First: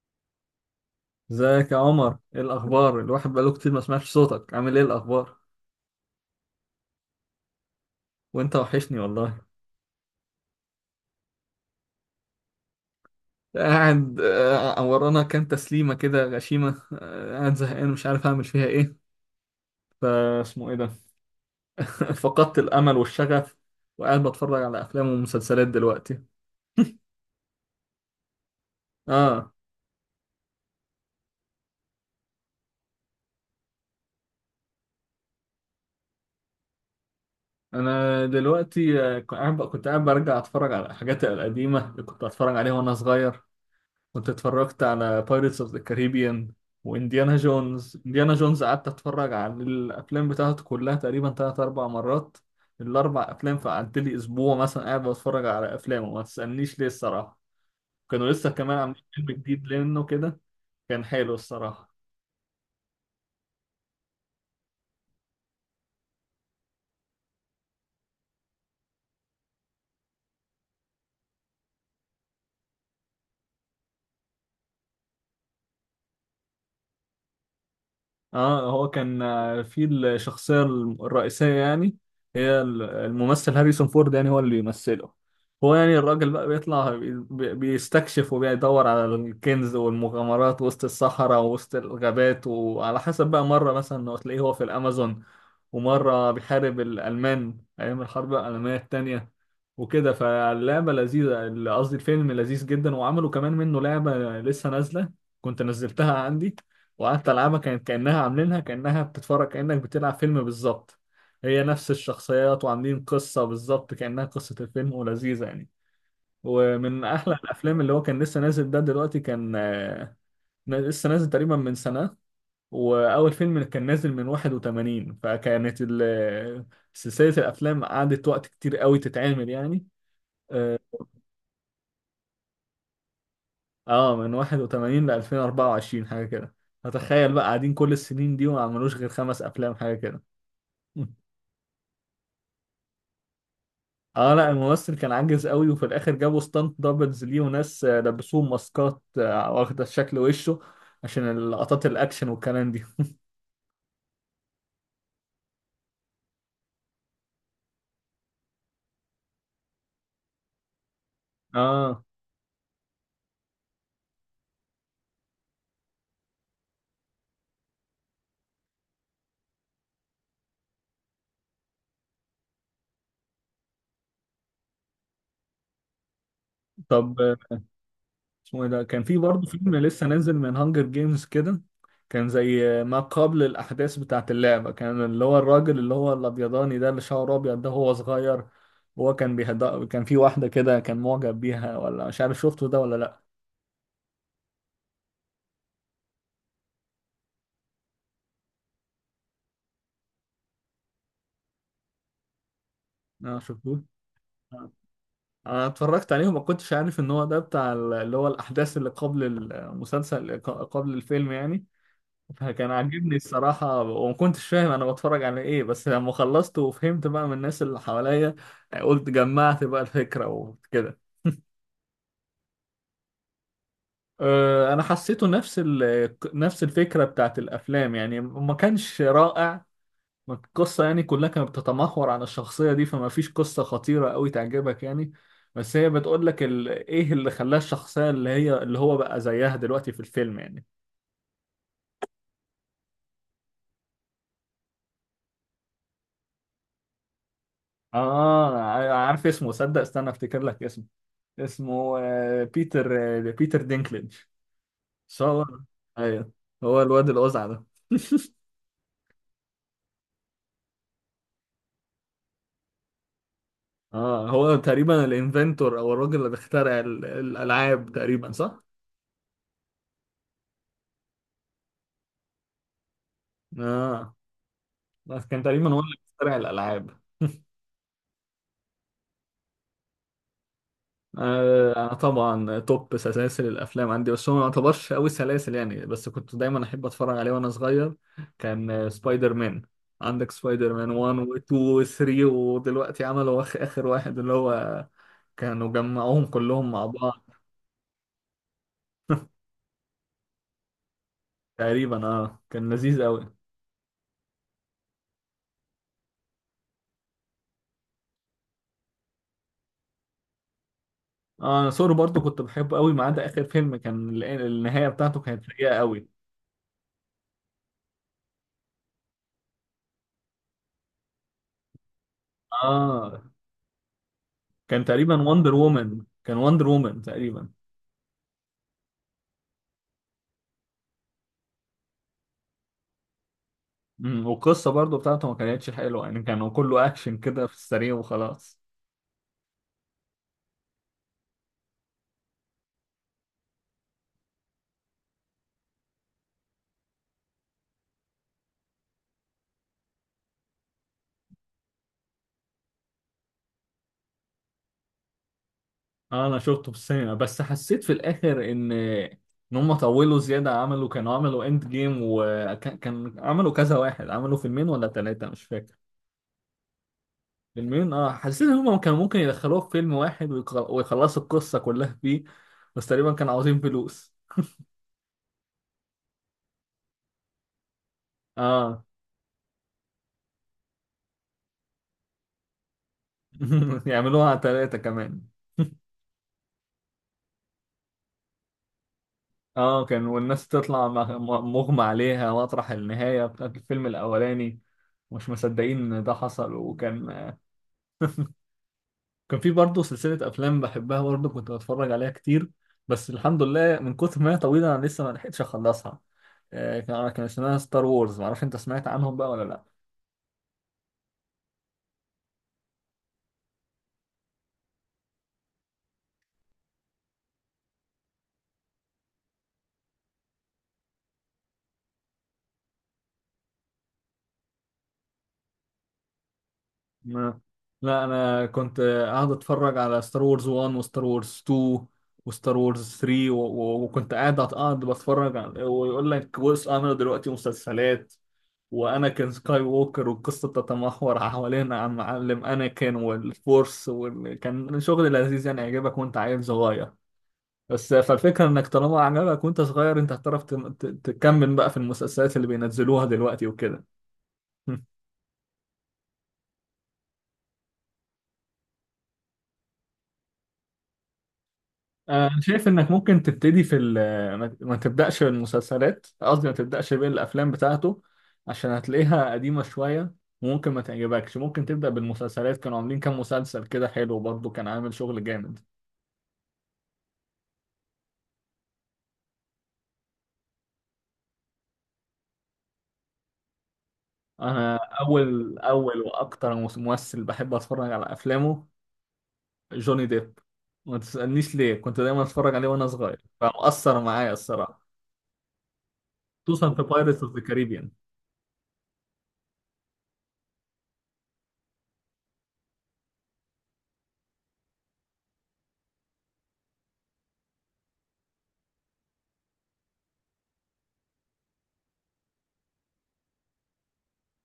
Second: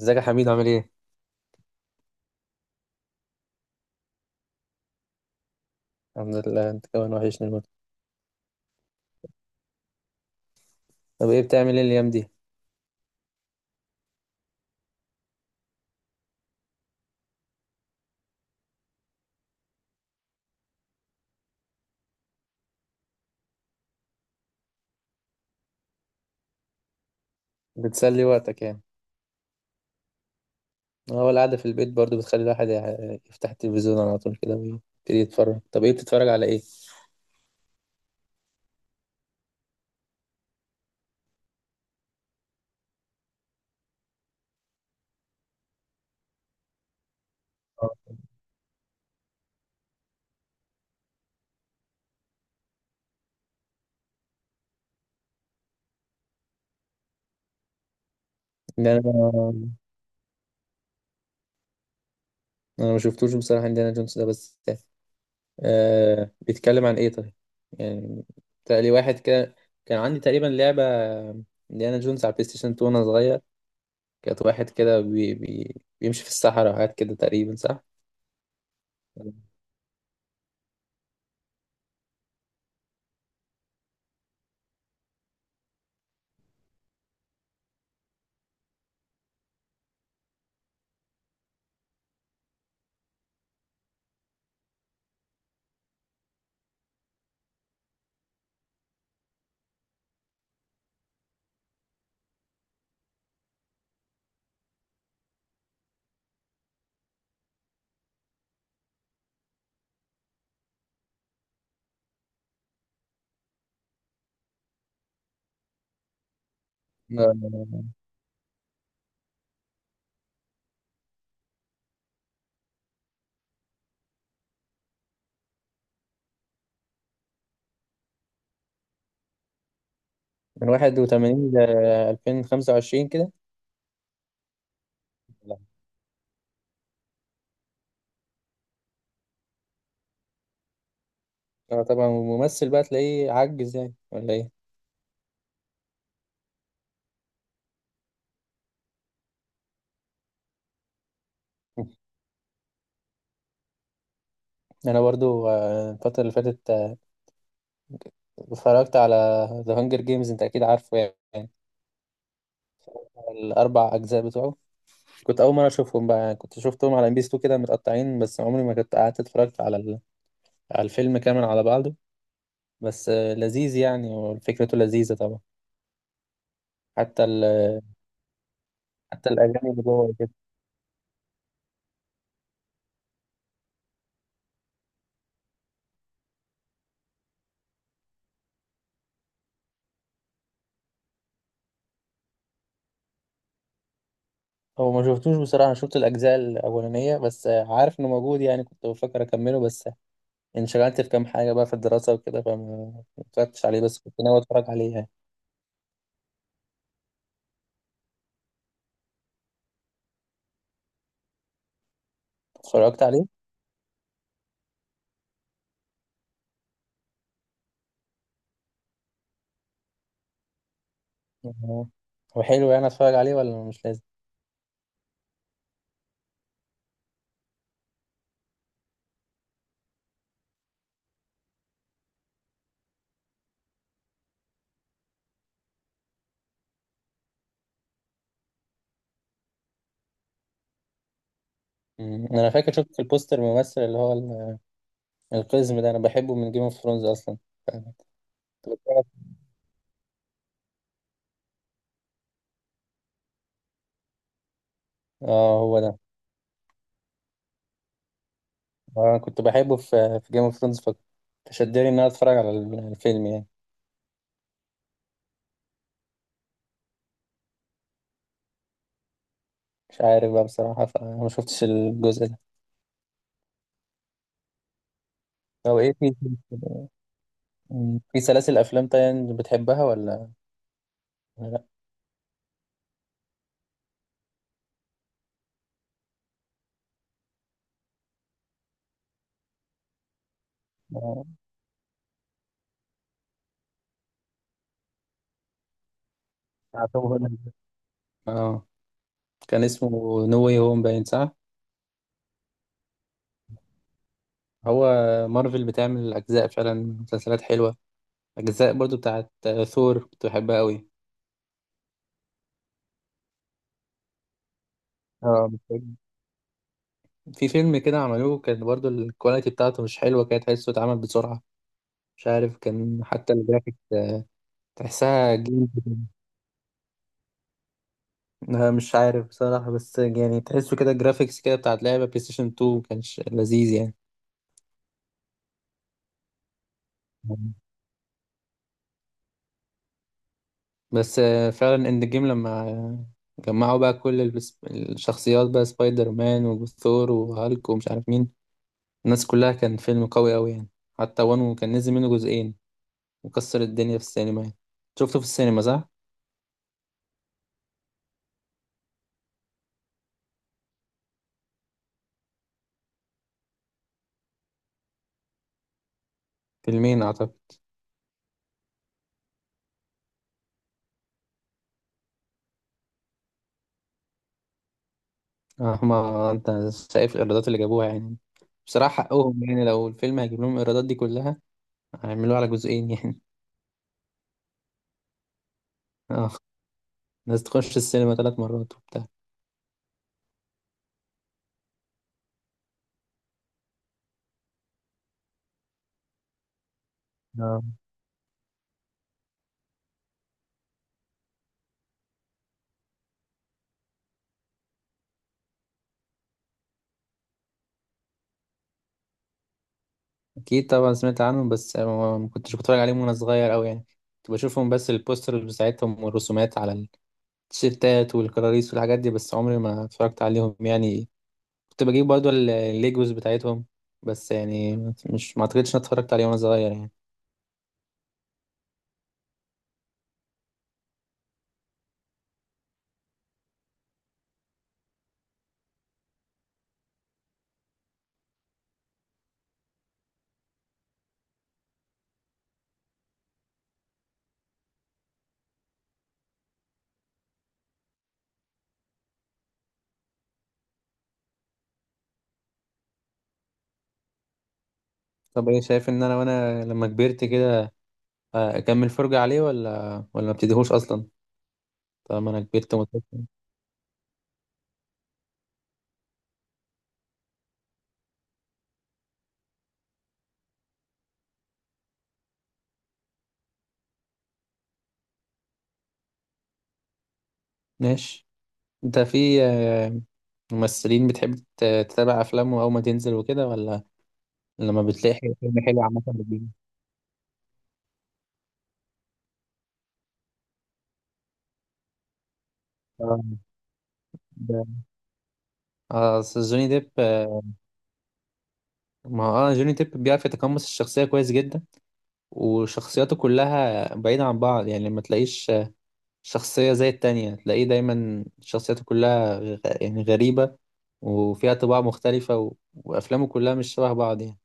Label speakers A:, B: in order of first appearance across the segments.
A: ازيك يا حميد، عامل ايه؟
B: ازيك يا عمر؟ ايه الاخبار؟ الواحد بقاله كتير ما سمعش صوتك. عامل ايه الاخبار؟
A: الحمد لله، انت كمان وحشني الموت.
B: وانت وحشني والله.
A: طب ايه بتعمل ايه الايام دي؟
B: قاعد. ورانا كام تسليمه كده غشيمه. قاعد زهقان مش عارف اعمل فيها ايه. فاسمه ايه ده؟ فقدت الامل والشغف. وقاعد بتفرج على افلام ومسلسلات دلوقتي.
A: بتسلي وقتك يعني.
B: اه.
A: هو القعدة في البيت برضو بتخلي الواحد يفتح التلفزيون على طول كده ويبتدي يتفرج. طب ايه بتتفرج على ايه؟
B: انا دلوقتي، كنت قاعد برجع اتفرج على الحاجات القديمه اللي كنت اتفرج عليها وانا صغير. كنت اتفرجت على بايرتس اوف ذا كاريبيان وانديانا جونز.
A: آه.
B: انديانا جونز قعدت اتفرج على الافلام بتاعته كلها تقريبا تلات اربع مرات، الاربع افلام. فقعدت لي اسبوع مثلا قاعد بتفرج على افلامه، ما تسالنيش ليه الصراحه. كانوا لسه كمان
A: ان انا
B: عاملين فيلم جديد لانه كده، كان حلو الصراحه.
A: انا ما شفتوش بصراحة انديانا جونز ده، بس آه بيتكلم عن ايه طيب؟ يعني لي واحد كده، كان عندي تقريبا لعبة انديانا جونز على البلاي ستيشن 2 وانا صغير. كانت واحد كده بيمشي في الصحراء وحاجات كده تقريبا، صح؟
B: اه، هو كان، في الشخصية الرئيسية يعني. هي الممثل هاريسون فورد يعني هو اللي بيمثله. هو يعني الراجل بقى بيطلع، بيستكشف وبيدور على الكنز والمغامرات وسط الصحراء ووسط الغابات، وعلى حسب بقى. مرة مثلا هو تلاقيه هو في الأمازون، ومرة بيحارب الألمان أيام الحرب العالمية التانية وكده. فاللعبة لذيذة، قصدي الفيلم لذيذ جدا. وعملوا كمان منه لعبة لسه نازلة، كنت نزلتها عندي وقعدت ألعبها، كانت كأنها عاملينها كأنها بتتفرج، كأنك بتلعب فيلم بالظبط. هي نفس الشخصيات وعاملين قصة بالظبط كأنها قصة الفيلم، ولذيذة يعني، ومن أحلى الأفلام. اللي هو كان لسه نازل ده دلوقتي، كان لسه نازل تقريبا من سنة. واول فيلم كان نازل من 81، فكانت سلسله الافلام قعدت وقت كتير قوي تتعمل يعني.
A: من 81 ل 2025 كده.
B: اه، من 81 ل
A: لا.
B: 2024 حاجه كده. فتخيل بقى قاعدين كل السنين دي وما عملوش غير 5 افلام حاجه كده.
A: اه طبعا، وممثل بقى تلاقيه عجز يعني، ولا
B: اه لا،
A: ايه؟
B: الممثل كان عاجز قوي، وفي الاخر جابوا ستانت دبلز ليه، وناس لبسوه ماسكات واخده شكل وشه عشان لقطات الاكشن والكلام دي.
A: انا برضو الفترة اللي فاتت اتفرجت على ذا هانجر جيمز. انت اكيد عارفه يعني،
B: اه.
A: الاربع اجزاء بتوعه. كنت اول مرة اشوفهم بقى يعني، كنت شفتهم على ام بي 2 كده متقطعين، بس عمري ما كنت قعدت اتفرجت على على الفيلم كامل على بعضه. بس لذيذ يعني، وفكرته لذيذة طبعا.
B: طب
A: حتى ال...
B: اسمه ايه ده؟ كان في
A: حتى
B: برضه
A: الاغاني
B: فيلم
A: اللي
B: لسه
A: جوه.
B: نازل من هانجر جيمز كده، كان زي ما قبل الاحداث بتاعت اللعبه. كان اللي هو الراجل اللي هو الابيضاني ده، اللي شعره ابيض ده، هو صغير. هو كان بيهد، كان في واحده كده كان معجب بيها، ولا مش عارف. شفته ده ولا لا؟
A: هو ما شفتوش بصراحة، أنا شفت الأجزاء الأولانية بس. عارف إنه موجود يعني، كنت بفكر أكمله بس انشغلت في كام حاجة بقى في الدراسة وكده، فما ما
B: اه
A: اتفرجتش عليه،
B: شفتوه.
A: بس كنت ناوي أتفرج
B: آه.
A: عليه يعني.
B: انا اتفرجت عليه وما كنتش عارف ان هو ده بتاع اللي هو الاحداث اللي قبل المسلسل، قبل الفيلم يعني. فكان
A: اتفرجت
B: عاجبني
A: عليه.
B: الصراحة، وما كنتش فاهم أنا بتفرج على إيه، بس لما خلصت وفهمت بقى من الناس اللي حواليا، قلت جمعت بقى الفكرة وكده.
A: آه، هو حلو يعني؟ أتفرج عليه ولا مش لازم؟
B: أنا حسيته نفس نفس الفكرة بتاعت الأفلام يعني، ما كانش رائع. القصة يعني كلها كانت بتتمحور على الشخصية دي، فما فيش قصة خطيرة أوي تعجبك يعني. بس هي بتقول لك، إيه اللي خلاها الشخصية اللي هي اللي هو بقى زيها دلوقتي في الفيلم يعني.
A: مم. أنا فاكر شفت في البوستر الممثل اللي هو القزم ده، أنا بحبه من جيم اوف ثرونز أصلا.
B: آه،
A: كنت بتفرج-
B: عارف اسمه. صدق، استنى أفتكر لك اسمه. اسمه بيتر. بيتر دينكليج.
A: آه،
B: صور.
A: هو ده.
B: ايوه، هو الواد الأزعة ده.
A: آه، كنت بحبه في جيم اوف ثرونز، فشدني إن أنا أتفرج على الفيلم يعني.
B: اه، هو تقريبا الانفنتور او الراجل اللي بيخترع الالعاب تقريبا، صح؟
A: مش عارف بقى بصراحة، فما شفتش الجزء ده.
B: اه، بس كان تقريبا
A: طب
B: هو
A: إيه
B: اللي
A: فيه؟
B: بيخترع الالعاب.
A: مم. في سلاسل أفلام تانية بتحبها، ولا لأ؟
B: آه، انا طبعا توب سلاسل الافلام عندي، بس هو ما يعتبرش قوي سلاسل يعني، بس كنت دايما احب اتفرج عليه وانا صغير. كان سبايدر مان. عندك سبايدر مان
A: آه،
B: 1 و2 و3، ودلوقتي عملوا اخر واحد، اللي هو كانوا جمعوهم كلهم مع
A: بتاع توم
B: بعض
A: هولاند. اه، كان اسمه نو واي هوم باين، صح؟
B: تقريبا. اه كان لذيذ قوي.
A: هو مارفل بتعمل أجزاء فعلا، مسلسلات حلوة. أجزاء برضو بتاعت ثور كنت بحبها أوي.
B: اه انا سوري برضو كنت بحبه قوي، ما عدا اخر فيلم كان النهايه بتاعته كانت
A: اه
B: سيئه
A: بتحب.
B: قوي.
A: في فيلم كده عملوه، كان برضو الكواليتي بتاعته مش حلوة، كده تحسه اتعمل بسرعة. مش عارف، كان
B: اه،
A: حتى الجرافيك
B: كان تقريبا
A: تحسها
B: وندر
A: جيم كده.
B: وومن، تقريبا.
A: أنا مش عارف بصراحة، بس يعني تحسه كده الجرافيكس كده بتاعت لعبة بلاي ستيشن 2 مكانش لذيذ يعني.
B: والقصه برضو بتاعته ما كانتش حلوه يعني، كانوا كله اكشن كده في السريع وخلاص.
A: بس فعلا اند جيم لما جمعوا بقى كل الشخصيات بقى، سبايدر مان وثور وهالك ومش عارف مين، الناس كلها، كان فيلم قوي قوي يعني. حتى وانو كان نزل منه جزئين وكسر الدنيا في السينما يعني. شفته في السينما، صح؟
B: اه انا شفته في السينما، بس حسيت في الاخر ان هم طولوا زياده. كانوا عملوا اند جيم، وكان عملوا كذا واحد. عملوا فيلمين ولا ثلاثه مش فاكر.
A: فيلمين اعتقد.
B: فيلمين. اه، حسيت ان هم كانوا ممكن يدخلوه في فيلم واحد ويخلصوا القصة كلها فيه، بس تقريبا كانوا عاوزين فلوس.
A: هما انت شايف الايرادات اللي جابوها يعني،
B: اه.
A: بصراحة حقهم يعني، لو الفيلم هيجيب لهم الايرادات دي كلها هيعملوه على جزئين يعني.
B: يعملوها على ثلاثة كمان.
A: اه، الناس تخش السينما ثلاث مرات وبتاع.
B: اه، كان والناس تطلع مغمى عليها مطرح النهاية بتاعت الفيلم الأولاني، مش مصدقين إن ده حصل. وكان، في برضه سلسلة أفلام بحبها برضه، كنت بتفرج عليها كتير، بس الحمد لله من كتر ما هي طويلة أنا لسه ما لحقتش أخلصها. كان اسمها ستار وورز. معرفش أنت سمعت عنهم بقى ولا لأ.
A: اكيد طبعا سمعت عنهم، بس ما كنتش بتفرج عليهم وانا صغير قوي يعني. كنت بشوفهم بس البوسترز بتاعتهم والرسومات على التيشيرتات والكراريس والحاجات دي، بس عمري ما اتفرجت عليهم يعني. كنت بجيب برضو الليجوز بتاعتهم بس يعني، مش ما اعتقدش اني اتفرجت عليه وانا صغير يعني.
B: ما لا، انا كنت قاعد اتفرج على ستار وورز 1 وستار وورز 2 وستار وورز 3 وكنت قاعد بتفرج على... ويقول لك بص، انا دلوقتي مسلسلات. وانا كان سكاي ووكر، والقصه تتمحور حوالين عن معلم اناكين والفورس، وكان شغل لذيذ يعني يعجبك وانت عيل صغير. بس فالفكره انك طالما عجبك وانت صغير، انت هتعرف تكمل بقى في المسلسلات اللي بينزلوها دلوقتي وكده.
A: طب ايه شايف ان انا، وانا لما كبرت كده اكمل فرجة عليه ولا ما ابتديهوش اصلا، طالما
B: أنا
A: انا
B: شايف
A: كبرت
B: إنك
A: ومتفرجت؟
B: ممكن تبتدي في ال. ما تبدأش بالمسلسلات، قصدي ما تبدأش بالأفلام بتاعته عشان هتلاقيها قديمة شوية وممكن ما تعجبكش. ممكن تبدأ بالمسلسلات، كانوا عاملين كام مسلسل كده حلو برضه، كان عامل شغل جامد.
A: ماشي. انت في ممثلين بتحب تتابع افلامه اول ما تنزل وكده، ولا
B: أنا
A: لما بتلاقي فيلم
B: أول
A: حلو
B: أول
A: عامة بتجيبه؟
B: وأكتر ممثل بحب أتفرج على أفلامه، جوني ديب. ما تسألنيش ليه، كنت دايما أتفرج عليه وأنا
A: اه،
B: صغير فمؤثر معايا
A: ده
B: الصراحة،
A: اه أصل جوني
B: خصوصا في
A: ديب
B: بايرتس أوف ذا كاريبيان.
A: ما هو اه، جوني ديب بيعرف يتقمص الشخصية كويس جدا، وشخصياته كلها بعيدة عن بعض يعني، ما تلاقيش شخصية زي التانية، تلاقيه دايما شخصياته كلها يعني غريبة، وفيها طباع مختلفة، وأفلامه كلها مش شبه بعض يعني،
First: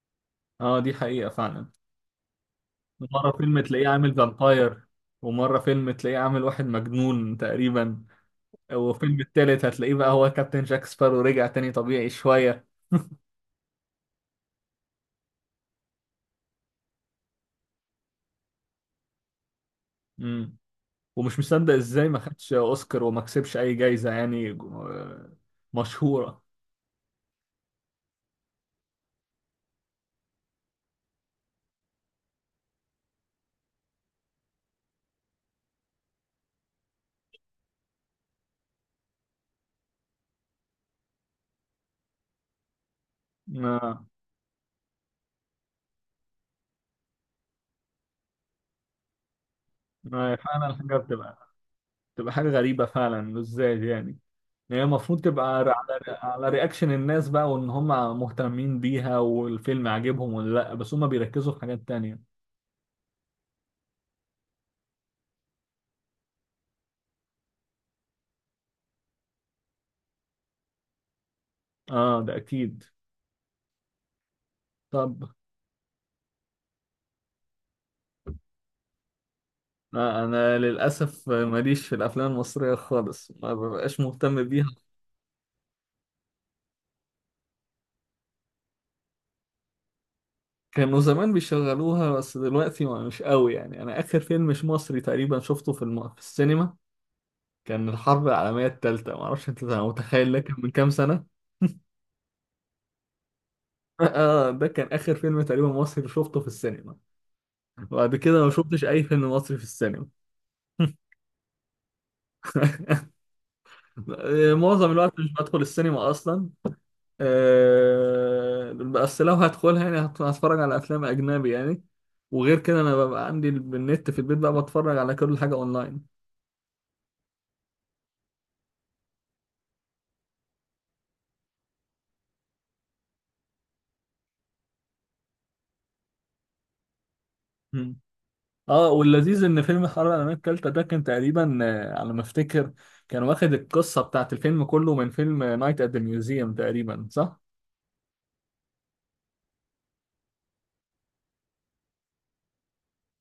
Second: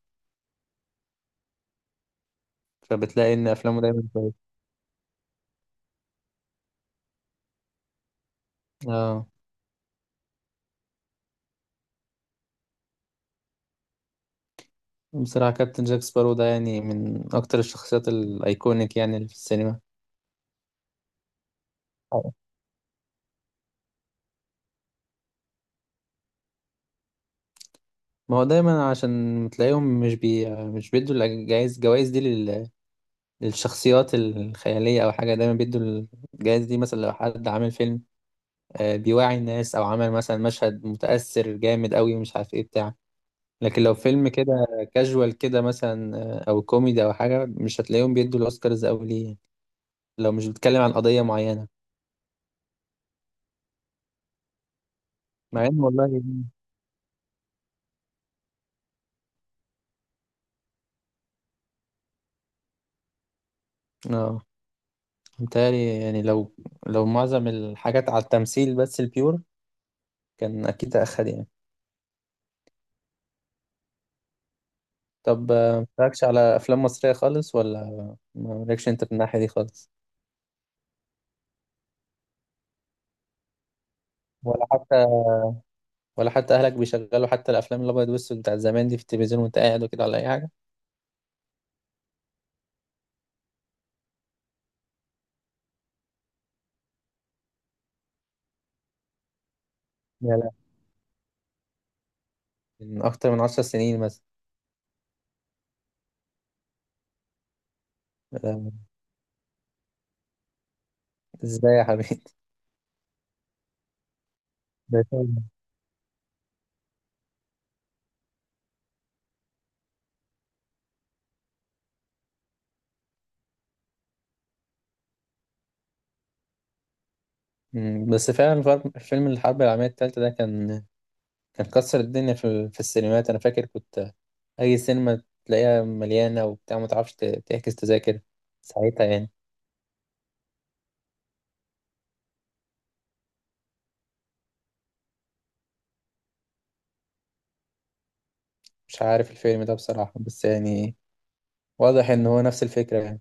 B: اه، دي حقيقة فعلا. مرة
A: فبتلاقي إن
B: فيلم
A: أفلامه
B: تلاقيه
A: دايما
B: عامل
A: كويسة.
B: فامباير، ومرة فيلم تلاقيه عامل واحد مجنون تقريبا، وفيلم
A: اه،
B: التالت هتلاقيه بقى هو كابتن جاك سبارو رجع تاني طبيعي شوية.
A: بصراحة كابتن جاك سبارو ده يعني من أكتر الشخصيات الأيكونيك يعني اللي في السينما.
B: مم. ومش مصدق ازاي ما خدش اوسكار وما كسبش اي جايزة يعني، مشهورة.
A: ما هو دايما عشان تلاقيهم مش بيدوا الجوائز دي للشخصيات الخيالية أو حاجة. دايما بيدوا الجوائز دي مثلا لو حد عامل فيلم بيوعي الناس، أو عمل مثلا مشهد متأثر جامد أوي ومش عارف إيه بتاع. لكن لو
B: ما
A: فيلم كده كاجوال كده مثلا أو كوميدي أو حاجة، مش هتلاقيهم بيدوا الأوسكارز أوي ليه يعني، لو
B: ما
A: مش
B: فعلا
A: بيتكلم عن
B: حاجة
A: قضية
B: بتبقى
A: معينة.
B: بتبقى حاجة غريبة فعلا، ازاي يعني. يعني هي المفروض تبقى
A: مع
B: على
A: إن والله،
B: رياكشن الناس بقى، وان هم مهتمين بيها والفيلم عاجبهم ولا لا، بس هم بيركزوا في حاجات تانية.
A: اه متهيألي يعني لو معظم الحاجات على التمثيل بس البيور، كان أكيد أخد يعني.
B: اه ده اكيد. طب.
A: طب متفرجش على افلام مصريه خالص، ولا مالكش انت في الناحيه دي خالص؟
B: لا، انا للاسف ماليش في الافلام المصريه خالص، ما ببقاش مهتم بيها.
A: ولا حتى ولا حتى اهلك بيشغلوا حتى الافلام الابيض والاسود بتاع زمان دي في التلفزيون وانت قاعد وكده، ولا اي حاجه؟
B: كانوا زمان بيشغلوها بس دلوقتي ما مش قوي يعني. انا اخر فيلم مش مصري تقريبا شفته في في السينما كان الحرب العالميه الثالثه. ما اعرفش انت
A: لا،
B: متخيل، ده
A: لا.
B: كان من كام سنه.
A: من اكتر من 10 سنين مثلا؟
B: اه ده كان اخر فيلم تقريبا مصري شفته في السينما. بعد كده ما شفتش
A: آه،
B: اي فيلم مصري في السينما.
A: ازاي يا حبيبي؟
B: معظم
A: ده
B: الوقت مش
A: فيلم.
B: بدخل السينما اصلا. بس لو هدخلها يعني هتفرج على افلام اجنبي يعني. وغير كده انا ببقى عندي النت في البيت بقى، بتفرج على كل حاجه اونلاين.
A: بس فعلا فيلم الحرب العالميه الثالثه ده كان كسر الدنيا في السينمات. انا فاكر كنت اي سينما تلاقيها مليانه وبتاع، ما تعرفش تحجز
B: مم.
A: تذاكر
B: اه،
A: ساعتها يعني.
B: واللذيذ ان فيلم حرب العالميه الثالثه ده كان تقريبا، على ما افتكر، كان واخد القصه بتاعت الفيلم كله من فيلم نايت ات ذا ميوزيوم تقريبا، صح؟
A: مش عارف الفيلم ده بصراحه، بس يعني واضح ان هو نفس الفكره يعني،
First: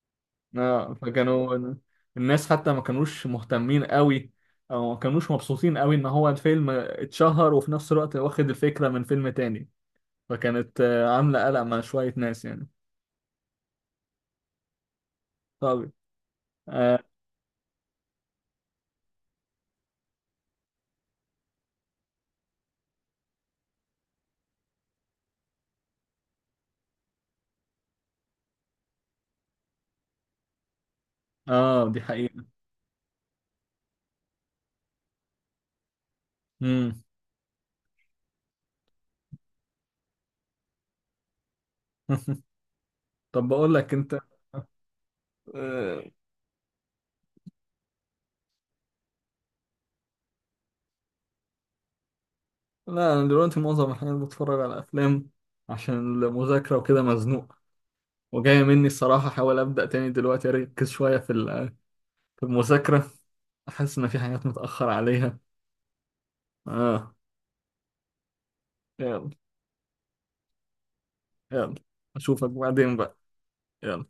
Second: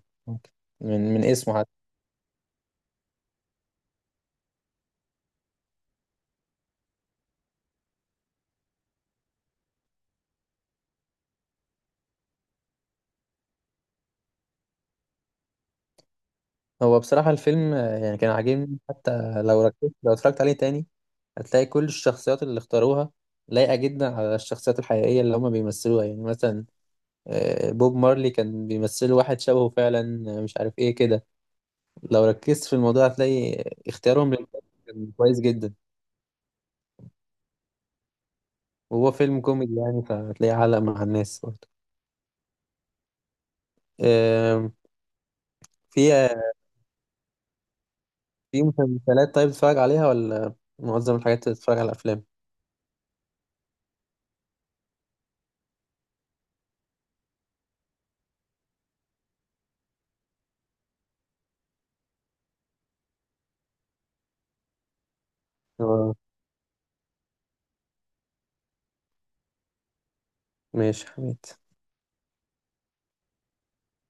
B: اه
A: من اسمه
B: فكانوا
A: حتى.
B: الناس حتى ما كانوش مهتمين قوي، او ما كانوش مبسوطين قوي ان هو الفيلم اتشهر وفي نفس الوقت واخد الفكره من فيلم تاني. فكانت عاملة قلق مع شوية ناس يعني. طب. اه.
A: هو بصراحه الفيلم يعني كان عاجبني، حتى لو ركزت، لو اتفرجت عليه تاني هتلاقي كل الشخصيات اللي اختاروها لايقه جدا على الشخصيات الحقيقيه اللي هما بيمثلوها يعني. مثلا بوب مارلي كان بيمثل واحد شبهه فعلا، مش عارف ايه كده،
B: آه، دي
A: لو
B: حقيقة.
A: ركزت في الموضوع هتلاقي اختيارهم للكاست كان كويس جدا.
B: مم.
A: وهو فيلم كوميدي يعني، فهتلاقيه علق مع الناس برضه.
B: طب بقول لك انت.
A: آم،
B: آه
A: في آه، في مسلسلات طيب بتتفرج عليها، ولا معظم الحاجات بتتفرج على افلام؟
B: لا، انا دلوقتي معظم الحاجات بتفرج على افلام، عشان المذاكرة وكده مزنوق. وجاية مني الصراحة احاول ابدأ تاني دلوقتي اركز شوية في في المذاكرة. احس ان في حاجات متأخر عليها.
A: اه،
B: اه. يلا.
A: ماشي حميد.
B: يلا، اشوفك بعدين بقى. يلا،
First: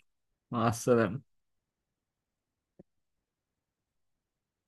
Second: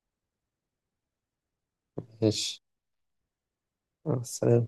B: مع السلامة.
A: ماشي، مع السلامة.